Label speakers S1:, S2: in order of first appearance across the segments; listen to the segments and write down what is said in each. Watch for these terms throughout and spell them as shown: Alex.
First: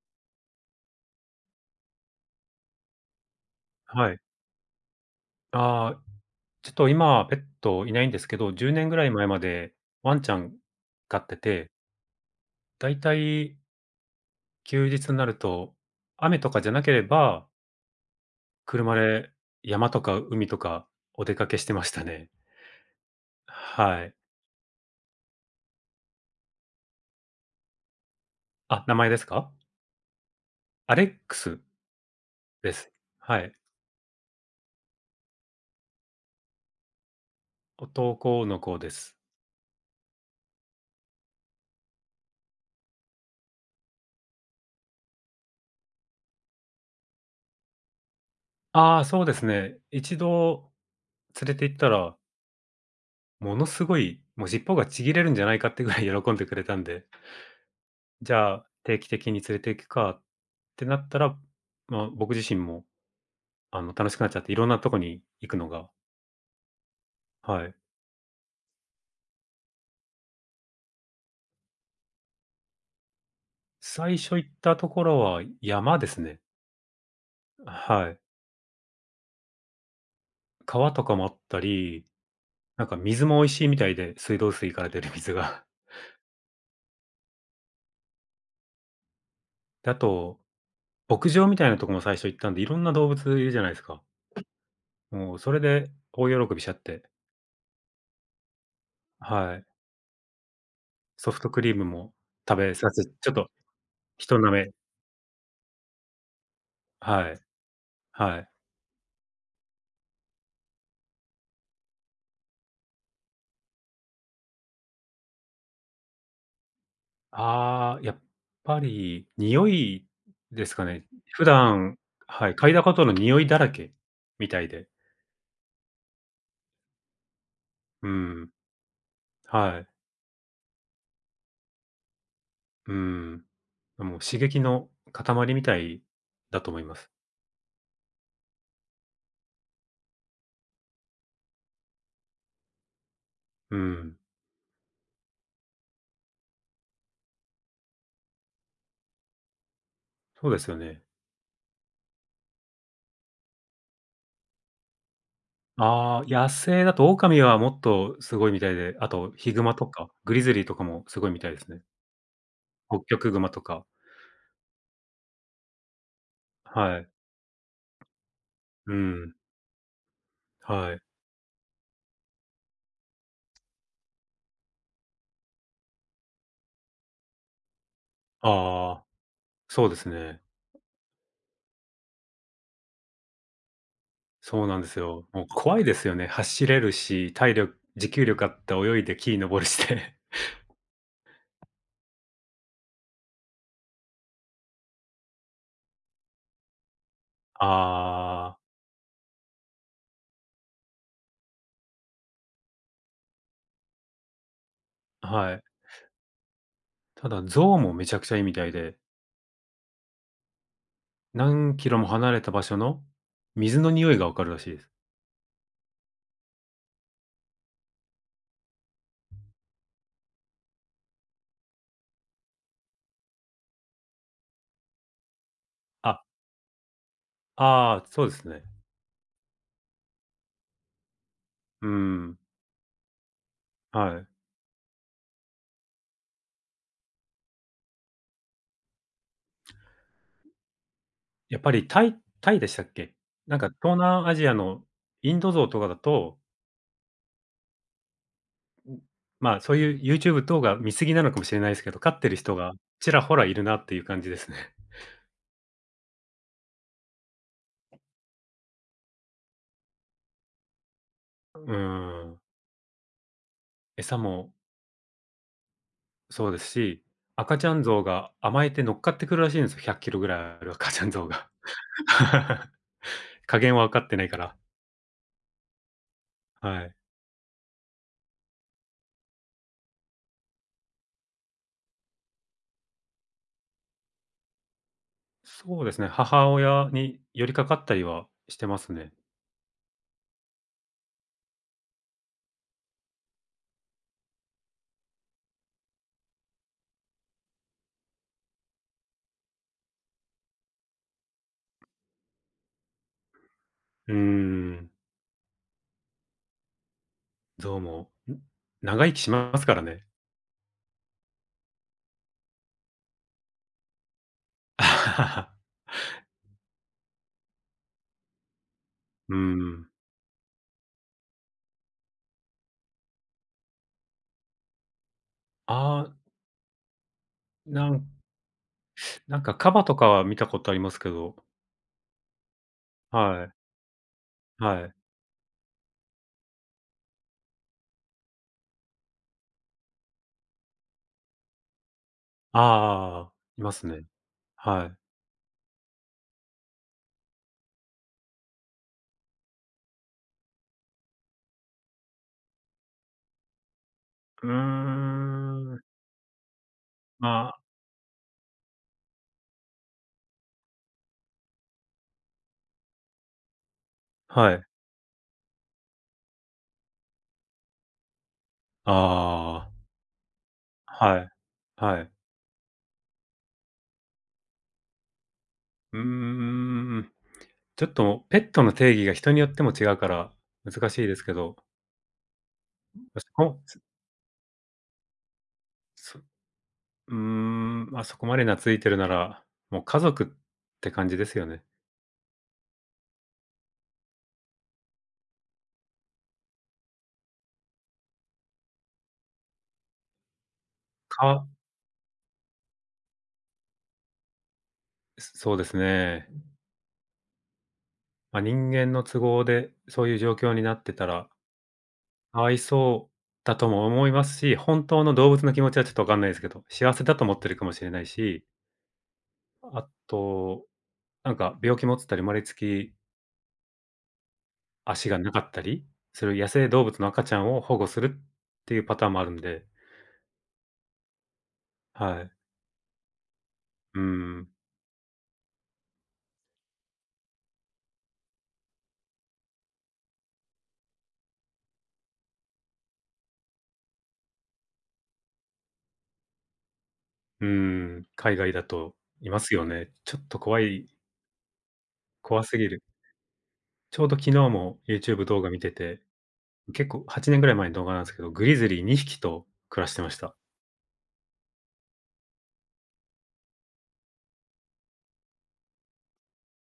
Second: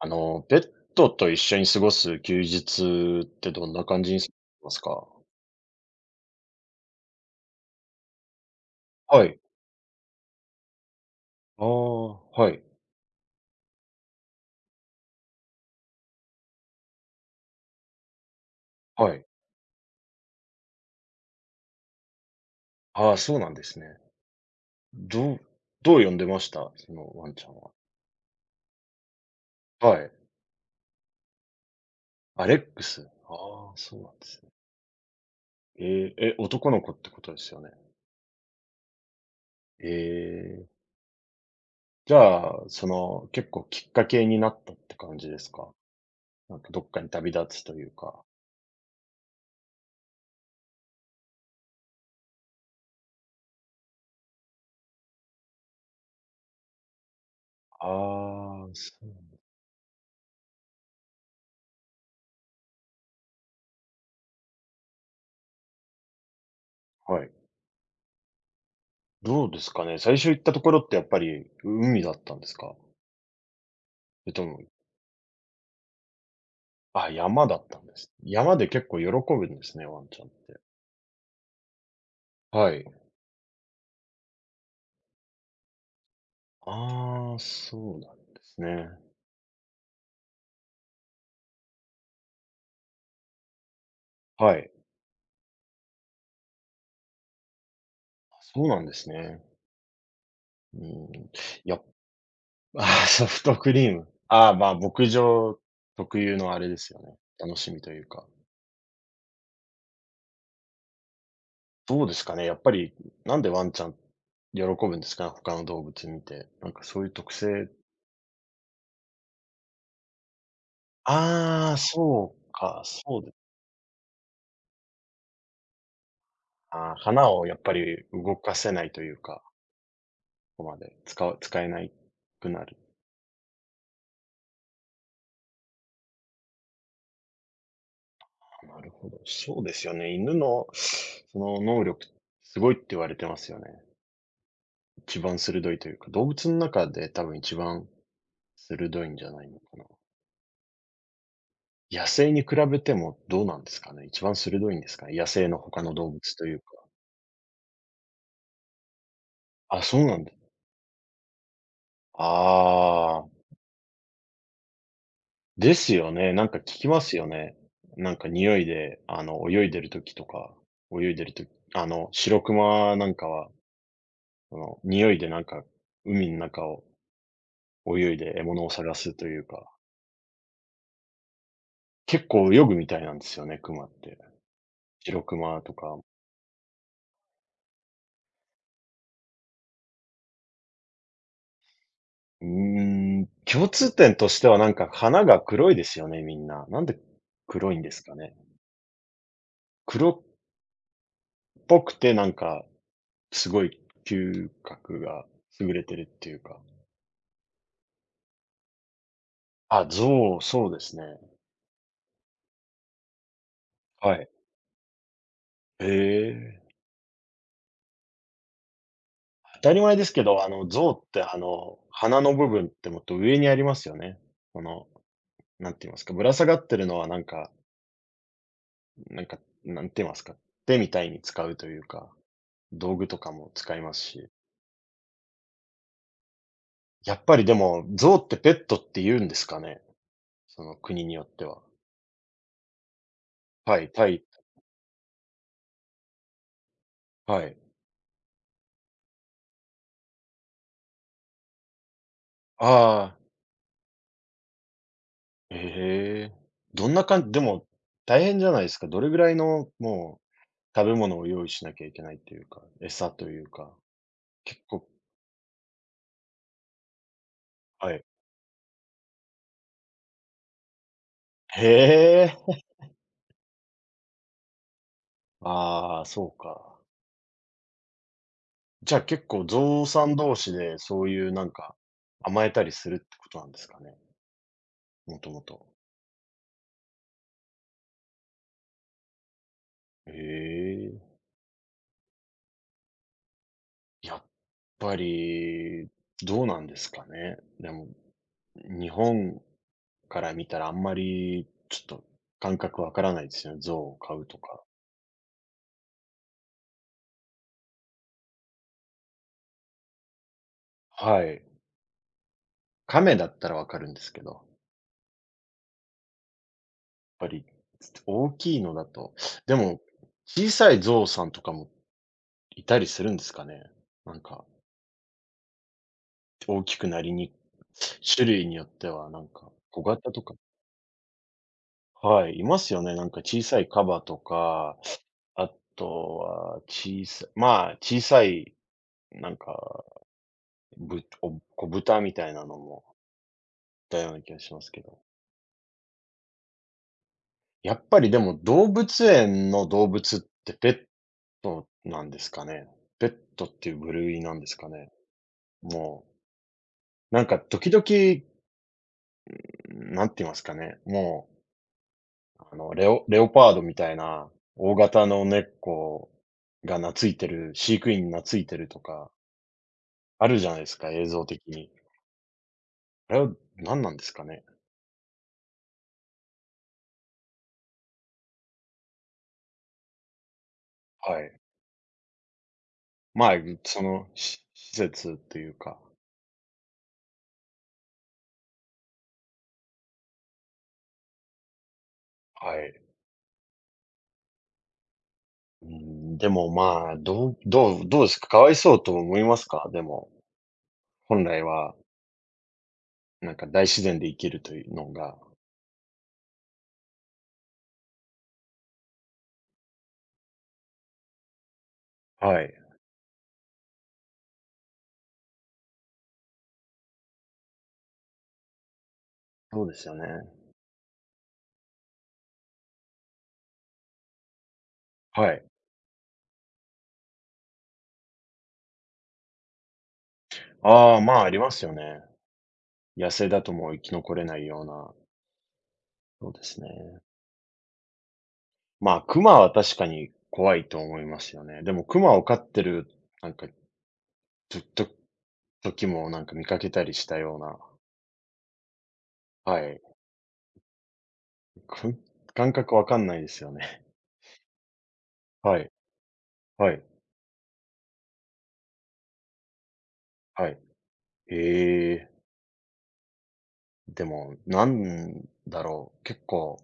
S1: ペットと一緒に過ごす休日ってどんな感
S2: は
S1: じ
S2: い。
S1: に過ごしますか？
S2: ああ、ちょっと今、ペットいないんですけど、10年ぐらい
S1: は
S2: 前ま
S1: い。
S2: でワンちゃん飼って
S1: ああ、
S2: て、
S1: はい、
S2: だいたい休日になると、雨とかじゃなければ、車
S1: はい。
S2: で山とか海とかお出かけしてましたね。
S1: ああ、そうなんですね。
S2: はい。
S1: どうどう呼んでました？そのワンちゃんは。
S2: あ、名前ですか？
S1: はい。
S2: アレックス
S1: アレ
S2: で
S1: ック
S2: す。
S1: ス。
S2: はい。
S1: ああ、そうなんですね。ええ、え、男の子ってことですよね？
S2: 男の子です。
S1: ええ、じゃあ、結構きっかけになったって感じですか？なんかどっかに旅立つというか。
S2: ああ、そうですね。一度連れて行ったら、ものすごい、もう尻尾がちぎれるんじゃないかってぐらい喜んでくれたんで。じゃあ、
S1: ああ、そ
S2: 定期的
S1: う。
S2: に連れて行くかってなったら、まあ、僕自身も、楽しくなっちゃって、いろんなとこに行くのが、
S1: はい。
S2: はい。
S1: どうですかね。最初行ったところってやっぱり海だったんですか？
S2: 最
S1: それ
S2: 初
S1: と
S2: 行っ
S1: も、
S2: たところは山ですね。
S1: あ、山だったんで
S2: は
S1: す。
S2: い。
S1: 山で結構喜ぶんですね、ワンちゃんって。
S2: 川とかもあったり、
S1: は
S2: なん
S1: い。
S2: か水も美味しいみたいで、水道水から出る水が。
S1: ああ、そうなんですね。
S2: で、あと、牧場みたいなとこも最初行ったんで、いろんな動物いるじゃないですか。
S1: はい。
S2: もう、それで大喜びしちゃって、
S1: そうなんですね。
S2: はい。
S1: う
S2: ソ
S1: ん。
S2: フトクリー
S1: やっ
S2: ムも食べ
S1: あ
S2: させ
S1: ー ソ
S2: ちょっ
S1: フ
S2: と、
S1: トクリーム。
S2: 人
S1: あ
S2: 舐
S1: あ、ま
S2: め
S1: あ、牧場特有のあれですよね。
S2: はい、
S1: 楽しみというか。
S2: はい。
S1: どうですかね、やっぱり、なんでワンちゃん喜ぶんですか？他の動物見て。なんかそういう特性
S2: ああ、やっぱり匂いですかね。普
S1: ああ、
S2: 段
S1: そ
S2: は
S1: う
S2: い、嗅いだ
S1: か、
S2: ことの
S1: そうです
S2: 匂
S1: ね
S2: いだらけみたいで、
S1: ああ、花をやっぱり
S2: う
S1: 動
S2: ん、
S1: かせないというか、
S2: はい、
S1: ここまで使えないくなる。
S2: うん。もう刺激の塊みたいだと思います。
S1: なるほど。そうですよね。犬のその能力、すごいって言われてますよ
S2: う
S1: ね。
S2: ん、
S1: 一番鋭いというか、動物の中で多分一番鋭いんじゃないのかな。
S2: そうですよね。
S1: 野生に比べてもどうなんですかね。一番鋭いんですかね。野生の他の動
S2: ああ、
S1: 物と
S2: 野
S1: いうか。
S2: 生だとオカミはもっとすごいみたいで、あとヒグマ
S1: あ、
S2: と
S1: そう
S2: か、
S1: なんだ。
S2: グリズリーとかもすごいみたいですね。ホッキョ
S1: あ
S2: クグ
S1: あ。
S2: マとか、
S1: ですよね。なんか聞き
S2: は
S1: ま
S2: い、
S1: すよね。なんか匂い
S2: う
S1: で、
S2: ん、
S1: 泳いでる時とか、
S2: はい。
S1: 泳いでるとクマなんかは、その、匂いでなんか、海の中を泳いで獲物を探
S2: ああ、
S1: すというか、
S2: そうですね。
S1: 結構泳ぐみたいなんですよね、クマって。
S2: そうなんですよ。もう
S1: クマと
S2: 怖いで
S1: か。
S2: すよね。走れるし、体力持久力あって泳いで木登るして。
S1: うーん、共通点としてはなんか花が黒いですよね、みんな。なんで黒いんですかね。
S2: あ
S1: 黒っぽくてなんか、すごい嗅覚が
S2: あ、はい。
S1: 優れてるっていうか。
S2: ただ象もめちゃくちゃいいみたいで、
S1: あ、象、そうですね。
S2: 何キロも離れた場所の水の匂
S1: は
S2: いが
S1: い。
S2: わかるらしいです。
S1: へえ。当たり前ですけど、象って鼻の部分ってもっと上にありますよね。この、なんて言いますか、ぶ
S2: あ、
S1: ら下がってるのはなんか、
S2: ああ、そうですね。
S1: なんか、なんて言いますか、手みたいに使うという
S2: うー
S1: か、
S2: ん、
S1: 道具とかも使います
S2: はい。
S1: し。やっぱりでも、象ってペットって言うんですかね？その国によって
S2: やっ
S1: は。
S2: ぱりタイでしたっけ？なんか
S1: はい、
S2: 東
S1: タイ
S2: 南アジアのインド象とかだと、
S1: はい。
S2: まあ、そういう YouTube 等が見過ぎなのかもしれないですけど、飼ってる人がち
S1: ああ、
S2: らほらいるなっていう感じですね。
S1: ええ。どんな感じでも、大変じゃないですか？どれぐらいの、もう、食べ物を用意し
S2: う
S1: なきゃいけない
S2: ー
S1: と
S2: ん。
S1: いうか、餌というか。
S2: 餌も
S1: 結構
S2: そうですし、赤ちゃん
S1: は
S2: 象
S1: い。
S2: が甘えて乗っかってくるらしいんですよ、100キロぐらいある赤ちゃん象が。
S1: へえ。
S2: 加減は分かってないから。
S1: ああ、そうか。
S2: はい。
S1: じゃあ結構ゾウさん同士で、そういうなんか、甘えたりするってことなんですかね？もともと。
S2: そうですね、母親に寄りかかったりはしてますね。
S1: へえ。やっぱり、どうなんですかね。でも、日本から見たらあんまり、ちょっと感覚わからないですよね、ゾウを
S2: うー
S1: 飼うとか。
S2: ん、象も、長生きしますからね。
S1: はい。亀だったらわかるんですけど、やっ ぱり、大きいのだと。
S2: うー
S1: でも、
S2: ん。
S1: 小さいゾウさんとかもいたりするんですかね？なんか、
S2: ああ、
S1: 大きくなりに
S2: なん
S1: 種類によってはなん
S2: なん
S1: か、
S2: かカバ
S1: 小
S2: とか
S1: 型
S2: は
S1: とか
S2: 見たことありますけど、
S1: はい、いますよね。なんか小
S2: はい、
S1: さいカバとか、
S2: はい。
S1: あとは小さいまあ、小さいなんか、小豚みたいなの
S2: あ
S1: も
S2: ああ、います
S1: いた
S2: ね。
S1: ような気がしますけ
S2: はい。
S1: ど。やっぱりでも動物園の動物ってペットなんですかね？ペットっていう部類なん
S2: う
S1: ですかね？
S2: ーん、
S1: もう、なんか
S2: まあ
S1: 時々、なんて言いますかね、もうレオパードみたいな
S2: はい。
S1: 大型の猫が懐いてる、飼育員に懐いてるとか、
S2: ああ。
S1: あるじゃないですか、映
S2: は
S1: 像
S2: い。
S1: 的に。
S2: はい。
S1: あれは何なんですかね？
S2: うーん。ちょっとペットの定義が人によっても違うから難しいで
S1: は
S2: す
S1: い。
S2: けど、まそ
S1: まあ、
S2: こ
S1: その、施設っていうか、
S2: そ、うーん、ま、そこまで懐いてるなら、もう家族って感じですよね。
S1: はい。うん、でも、まあ、どうですか？かわいそうと思いますか？でも、本来
S2: か
S1: は、なんか大自然で生きるというのが
S2: そうですね。ま、人間の都合でそういう状況になってたら、
S1: は
S2: かわ
S1: い、
S2: いそうだとも思いますし、本当の動物の気持ちはちょっとわかんないですけど、幸せだと思ってるかもしれないし、
S1: そうで
S2: あ
S1: すよね。
S2: と、なんか病気持ってたり生まれつき足が
S1: は
S2: なか
S1: い。
S2: ったりする野生動物の赤ちゃんを保護するっていうパターンもあるんで、
S1: ああ、まあ、ありますよね。
S2: はい。
S1: 野生だともう生き
S2: う
S1: 残れない
S2: ん。
S1: ような、そうですね。まあ、クマは確かに怖いと思いますよね。でもクマを飼ってる、なんか、とと時もなんか見かけたりしたよう
S2: う
S1: な、
S2: ん。海外だといます
S1: は
S2: よ
S1: い。
S2: ね。ちょっと怖い、
S1: く
S2: 怖
S1: 感
S2: すぎ
S1: 覚
S2: る。
S1: わかんないですよね。
S2: ちょうど昨日も YouTube 動 画
S1: は
S2: 見て
S1: い、
S2: て、
S1: はい、
S2: 結構8年ぐらい前の動画なんですけど、グリズリー2匹と暮らしてました。
S1: はい。へえ。でも、なんだろう、結構、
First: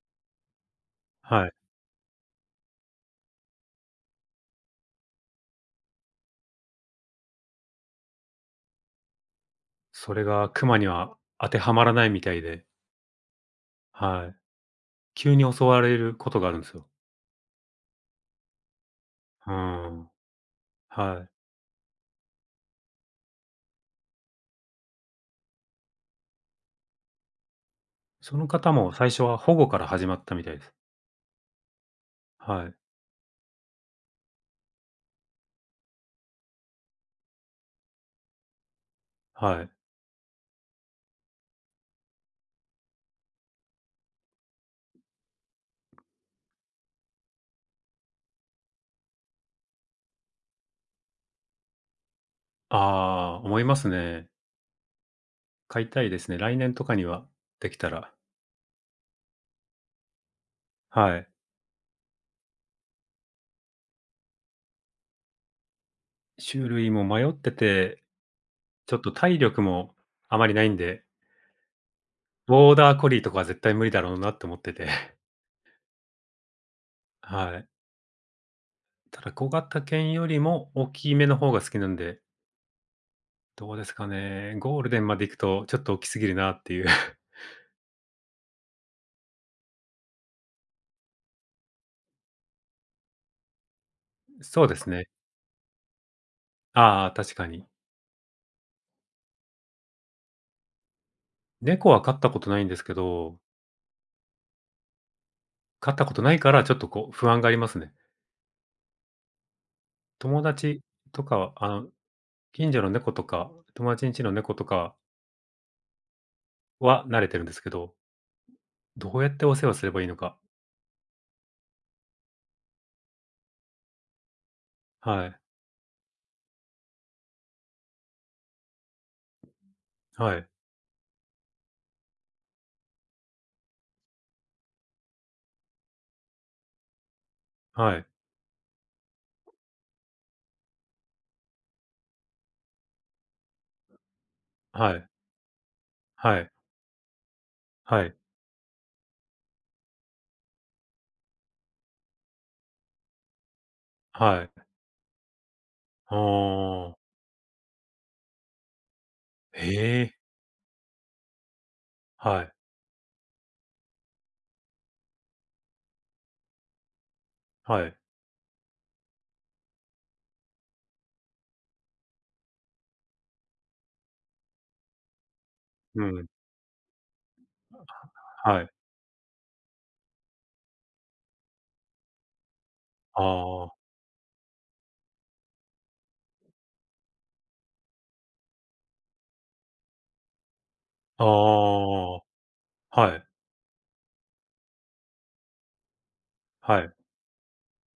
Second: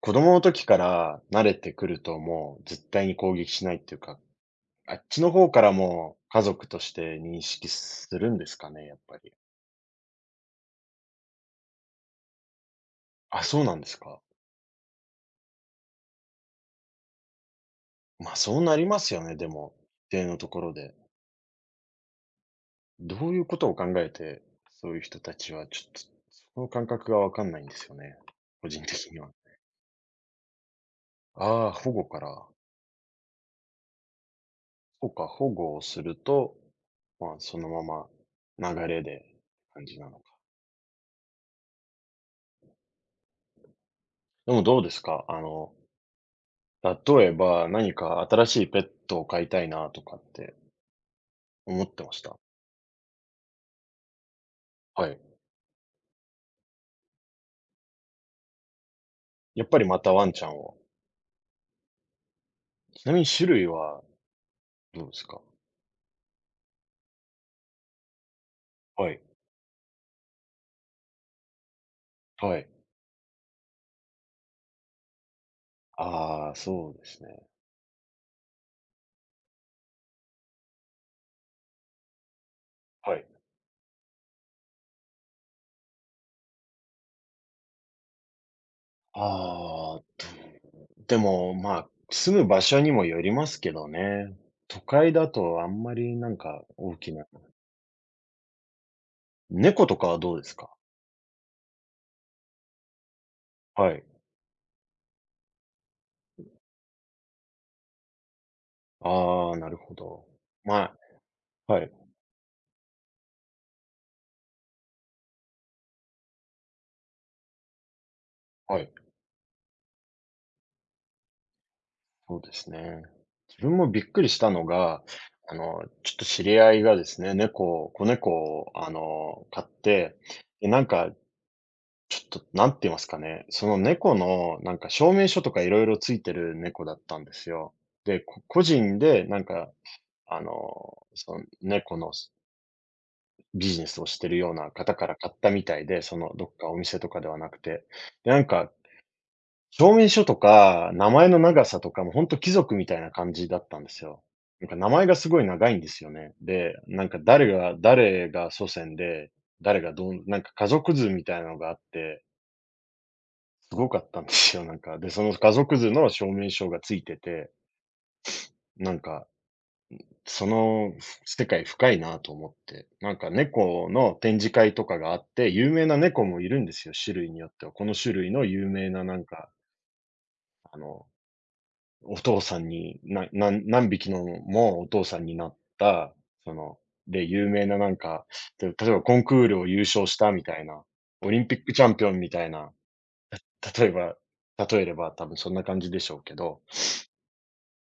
S1: 子供の時から慣
S2: はい。
S1: れてくるともう絶対に攻撃しないっていうか、あっちの方からも家族として認識するんですかね、やっぱり。
S2: それが熊には当てはまらないみたいで、
S1: あ、そうなんですか。
S2: はい。急に襲われることがあるんですよ。
S1: まあ、そうなりますよね、で
S2: う
S1: も、
S2: ん。
S1: 一定のところで。
S2: はい。
S1: どういうことを考えて、そういう人たちは、ちょっと、その感覚がわかんないんですよね。
S2: その
S1: 個
S2: 方
S1: 人
S2: も最
S1: 的に
S2: 初
S1: は。
S2: は保護から始まったみたいです。
S1: ああ、保護から。
S2: はい。
S1: そうか、保護をすると、まあ、そのまま流れで
S2: はい。
S1: 感じなのか。でもどうですか例えば何か新しいペットを飼いたいなとかって思ってました。
S2: ああ、思いますね。
S1: はい。
S2: 買いたいですね。来年とかにはできたら。
S1: やっぱりまたワンちゃんを。
S2: はい。
S1: ちなみに種類はどうですか
S2: 種類も迷ってて、ちょっと
S1: はい。
S2: 体力もあまりないんで、
S1: はい。
S2: ボーダーコリーとかは絶対無理だろうなって思ってて。
S1: ああ、そうで すね。
S2: はい。ただ小型犬よりも大きめの方が好きなんで、
S1: はい。
S2: どうですかね。ゴールデンまで行くとちょっと大きすぎるなっていう。
S1: ああ、でも、まあ、住む場所にもよりますけどね。
S2: そうで
S1: 都
S2: すね。
S1: 会だとあんまりなんか大
S2: ああ、
S1: きな
S2: 確かに。
S1: 猫とかはどうですか？
S2: 猫は飼ったことないんですけど、
S1: はい。
S2: 飼ったことないからちょっとこう不安がありますね。
S1: ああ、なるほど。
S2: 友達
S1: ま
S2: とかは、
S1: あはい、
S2: 近所の猫とか、友達ん家の猫とかは慣れてるんですけど、
S1: はい、
S2: どうやってお世話すればいいのか。
S1: そうですね。自分もびっくりしたのが、
S2: はい、
S1: ちょっと知り合いがですね、子猫を買って、
S2: はい、
S1: で、なんかちょっと、なんて言いますかね、その猫の、なんか証明書とかいろいろついてる猫だったんですよ。
S2: はい、
S1: で、個人でなんか、あの、その猫のビジネスをしてるような方
S2: はい、
S1: から買ったみたいで、その
S2: は
S1: ど
S2: い、
S1: っかお店とかではなくて。
S2: はい、
S1: で、なんか、証明書とか名前の長さとかもほんと貴族みたいな感じだったんですよ。
S2: はい。
S1: なんか名前がすごい長いんですよ
S2: あ
S1: ね。で、
S2: あ、
S1: なんか誰が祖先で、
S2: へ
S1: 誰が
S2: え、
S1: どんなんか家族図みたいなのがあって
S2: はい、
S1: すごかったんですよ、なんか。で、その家族図の証明書がついてて、
S2: はい、
S1: なんか、その世界深いなと思って。なんか猫の展示会とかがあって、有名な
S2: う
S1: 猫
S2: ん、
S1: もいるんですよ、種類によっては。この種類の
S2: は
S1: 有
S2: い、
S1: 名ななんか、あの、お父さんに、
S2: あ
S1: ななん
S2: あ、
S1: 何匹のもお父さんになった、その、で、有名ななんか、例えばコンクールを優勝したみたいな、
S2: あ
S1: オリンピックチャンピオ
S2: あ、
S1: ンみたいな、
S2: はい、
S1: 例えば例えれば多分そんな感じでしょうけど
S2: はい、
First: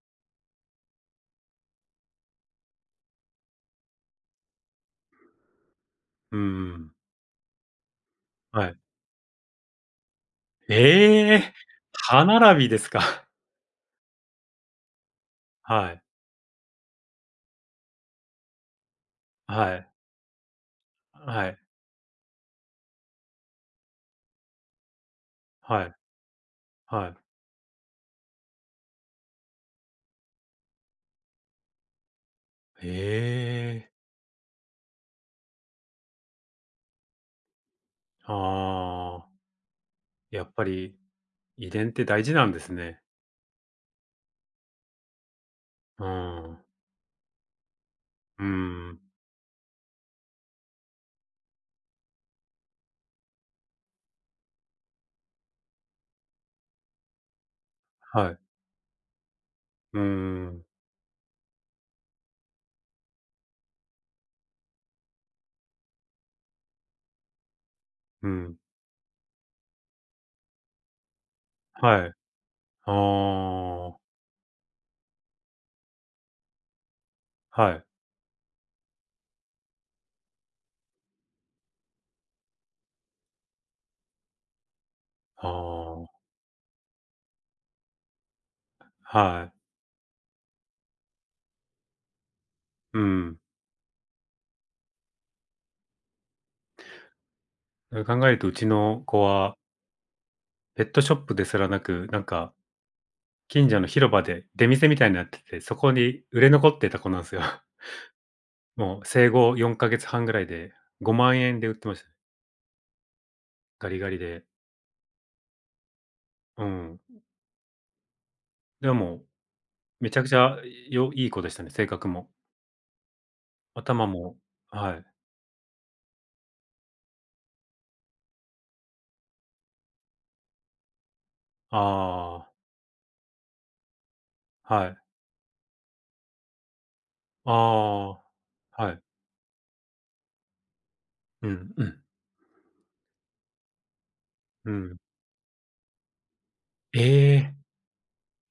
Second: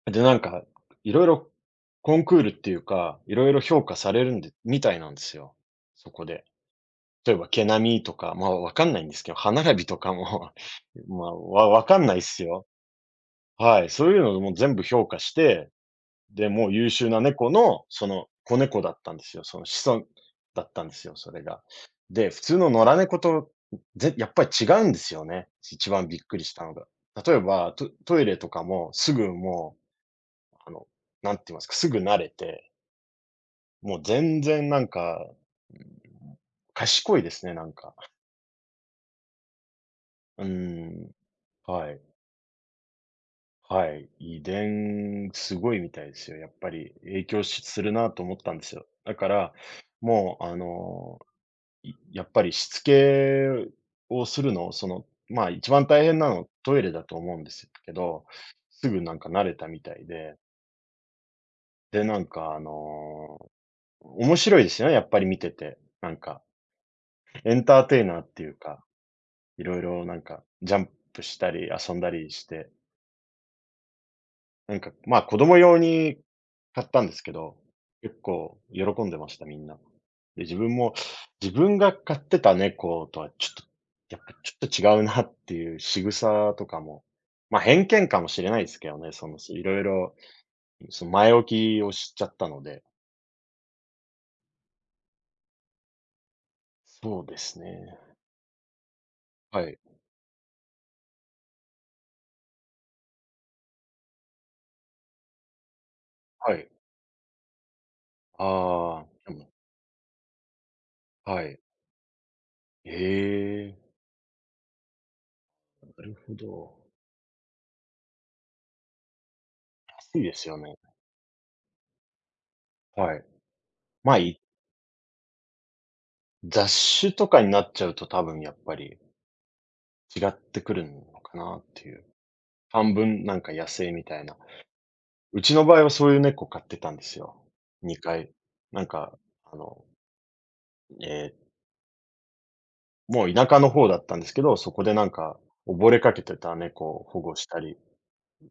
S1: で、なんか、いろいろコンクールっていうか、いろいろ評価されるんでみたいなんですよ、そこ
S2: う
S1: で。
S2: ん、
S1: 例えば毛並みとか、まあ、
S2: は
S1: わ
S2: い。
S1: かんないんですけど、歯並びとかも まあ、
S2: ええ、
S1: わかんないっ
S2: 歯
S1: す
S2: 並
S1: よ。
S2: びですか。
S1: はい、そういうのも全部評価して、
S2: はい、
S1: で、もう優秀な猫の、その子猫だったんですよ。その
S2: はい、
S1: 子孫だったんですよ、それ
S2: はい、
S1: が。で、普通の野良猫と、やっぱり違うんですよね、
S2: は
S1: 一
S2: い、
S1: 番びっくりしたのが。
S2: はい。
S1: 例えば、トイレとかもすぐもあの、なんて言いますか、すぐ慣れて、
S2: ええ、
S1: もう全然なんか、うん、賢いですね、なんか。
S2: ああ、や
S1: うー
S2: っぱり
S1: ん、
S2: 遺伝
S1: は
S2: っ
S1: い、
S2: て大事なんですね。
S1: はい。遺伝すごいみ
S2: あ
S1: たいですよ。やっ
S2: あ、
S1: ぱり影響しするなと思っ
S2: う
S1: たんですよ。
S2: ん、
S1: だから、もうやっぱりしつけをするの、その、まあ、一番大変なのトイレだと思うんですけど、
S2: はい。
S1: すぐなんか慣れたみた
S2: う
S1: いで、
S2: ん、
S1: で、なんか面白いですよね、やっぱり見てて、なんか。エンターテイナー
S2: う
S1: っていう
S2: ん、
S1: か、いろいろなんか、ジャンプしたり遊ん
S2: は
S1: だ
S2: い。
S1: りして、
S2: ああ、
S1: なんか、まあ、子供用に買ったんですけど、
S2: はい。
S1: 結構喜んでました、みんな。で、自分も、自分が飼ってた猫とはちょっと、やっぱちょっと違うなっ
S2: あ
S1: ていう仕
S2: あ、
S1: 草とかも、まあ、偏見かもしれないですけどね、その、
S2: はい。
S1: いろいろ、その前置きを知っちゃったので。
S2: うん。
S1: そうですね。
S2: 考えるとうちの子は、
S1: はい、
S2: ペットショップですらなく、なんか、近所の広場で出店みたいになってて、そこに売れ
S1: はい。
S2: 残ってた子なんですよ。もう
S1: ああ、
S2: 生
S1: でも
S2: 後4か月半ぐらいで、5万
S1: は
S2: 円
S1: い。
S2: で売ってましたね。
S1: ええ、
S2: ガリガリで。
S1: なるほ
S2: う
S1: ど。
S2: ん。でも、めち
S1: 安
S2: ゃ
S1: い
S2: く
S1: で
S2: ち
S1: すよ
S2: ゃ
S1: ね。
S2: いい子でしたね、性格も。
S1: はい。
S2: 頭
S1: まあ、
S2: もはい。
S1: 雑種とかになっちゃうと多分やっぱり違ってくるのかなっていう。
S2: ああ、
S1: 半分なんか野生みたいな。
S2: はい。
S1: うちの場合はそういう猫飼ってたんですよ。2
S2: あ
S1: 回。な
S2: あ、
S1: ん
S2: はい。
S1: か、あの、
S2: う
S1: え
S2: ん、うん、
S1: もう田舎の方だったんですけど、
S2: う
S1: そこで
S2: ん。
S1: なんか溺れかけてた猫
S2: え
S1: を保護し
S2: え、
S1: たり、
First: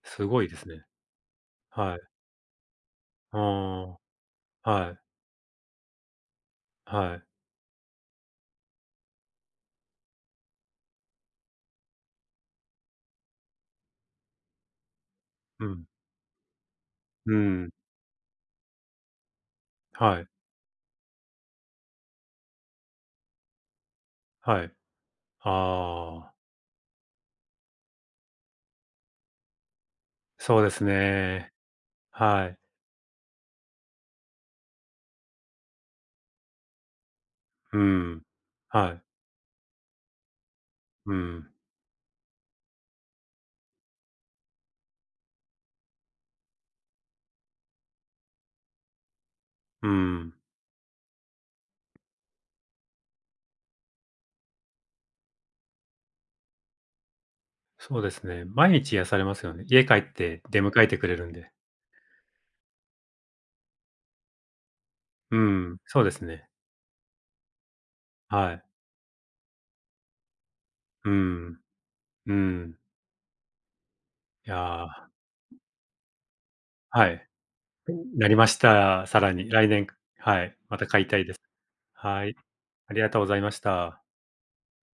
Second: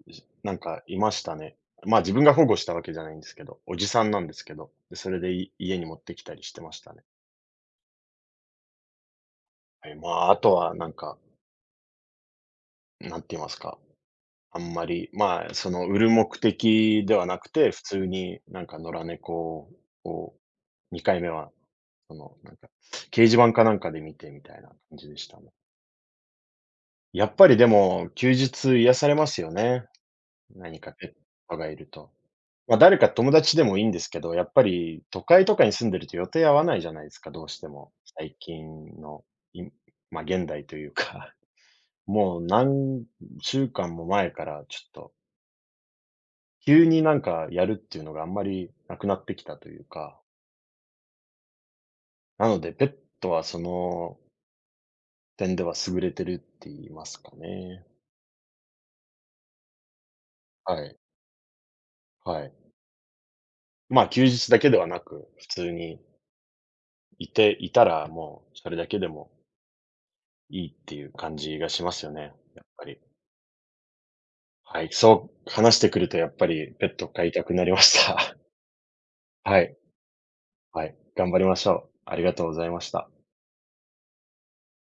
S2: すごい
S1: な
S2: で
S1: ん
S2: す
S1: か
S2: ね。
S1: いましたね。
S2: は
S1: ま
S2: い。
S1: あ、自分が保護したわけじゃないんです
S2: あ
S1: けど、おじさんなんですけ
S2: あ、
S1: ど、
S2: は
S1: で、
S2: い、
S1: それで家に持ってきたりしてましたね。
S2: はい。
S1: はい、まあ、あとはなんか、何て言いますかあんまり、まあ、
S2: う
S1: そ
S2: ん、
S1: の、売る目的では
S2: う
S1: なく
S2: ん、
S1: て、普通になんか野良猫
S2: はい、
S1: を、2回目は、その、なんか、掲示板かなんかで見てみたい
S2: は
S1: な
S2: い。
S1: 感じでしたね。
S2: ああ、
S1: やっぱりでも、休日癒されますよね。
S2: そうで
S1: 何
S2: す
S1: かペッ
S2: ね。
S1: トがいると。
S2: はい。
S1: まあ、誰か友達でもいいんですけど、やっぱり都会とかに住んでると予定合わないじゃないですか、どうして
S2: う
S1: も。
S2: ん、
S1: 最近
S2: はい。
S1: の、いまあ、現代という
S2: う
S1: か、
S2: ん、
S1: もう何週間も前からちょっと急になんかやるっていうのがあんまりなくなってきたという
S2: う
S1: か、
S2: ん。
S1: なので、ペットはその点では優れてるって言いますかね。
S2: そうですね。毎日癒されますよね。家帰って出迎
S1: は
S2: え
S1: い。
S2: てくれるんで。
S1: はい。まあ、休日だけではなく、
S2: う
S1: 普通
S2: ん、
S1: に
S2: そうですね。
S1: いていたらも
S2: は
S1: う
S2: い。
S1: それだけでもいいってい
S2: う
S1: う感じ
S2: ん、
S1: がしますよ
S2: う
S1: ね、やっ
S2: ん。
S1: ぱり。
S2: い
S1: は
S2: や
S1: い、
S2: ー、
S1: そう、話してくるとやっぱりペッ
S2: は
S1: ト飼
S2: い。
S1: いたくなりました。
S2: なり ました。さらに
S1: は
S2: 来
S1: い、
S2: 年、はい、ま
S1: は
S2: た
S1: い、
S2: 買いたい
S1: 頑
S2: で
S1: 張
S2: す。
S1: りましょう。あり
S2: は
S1: が
S2: い。
S1: とうございまし
S2: あり
S1: た。
S2: がとうございました。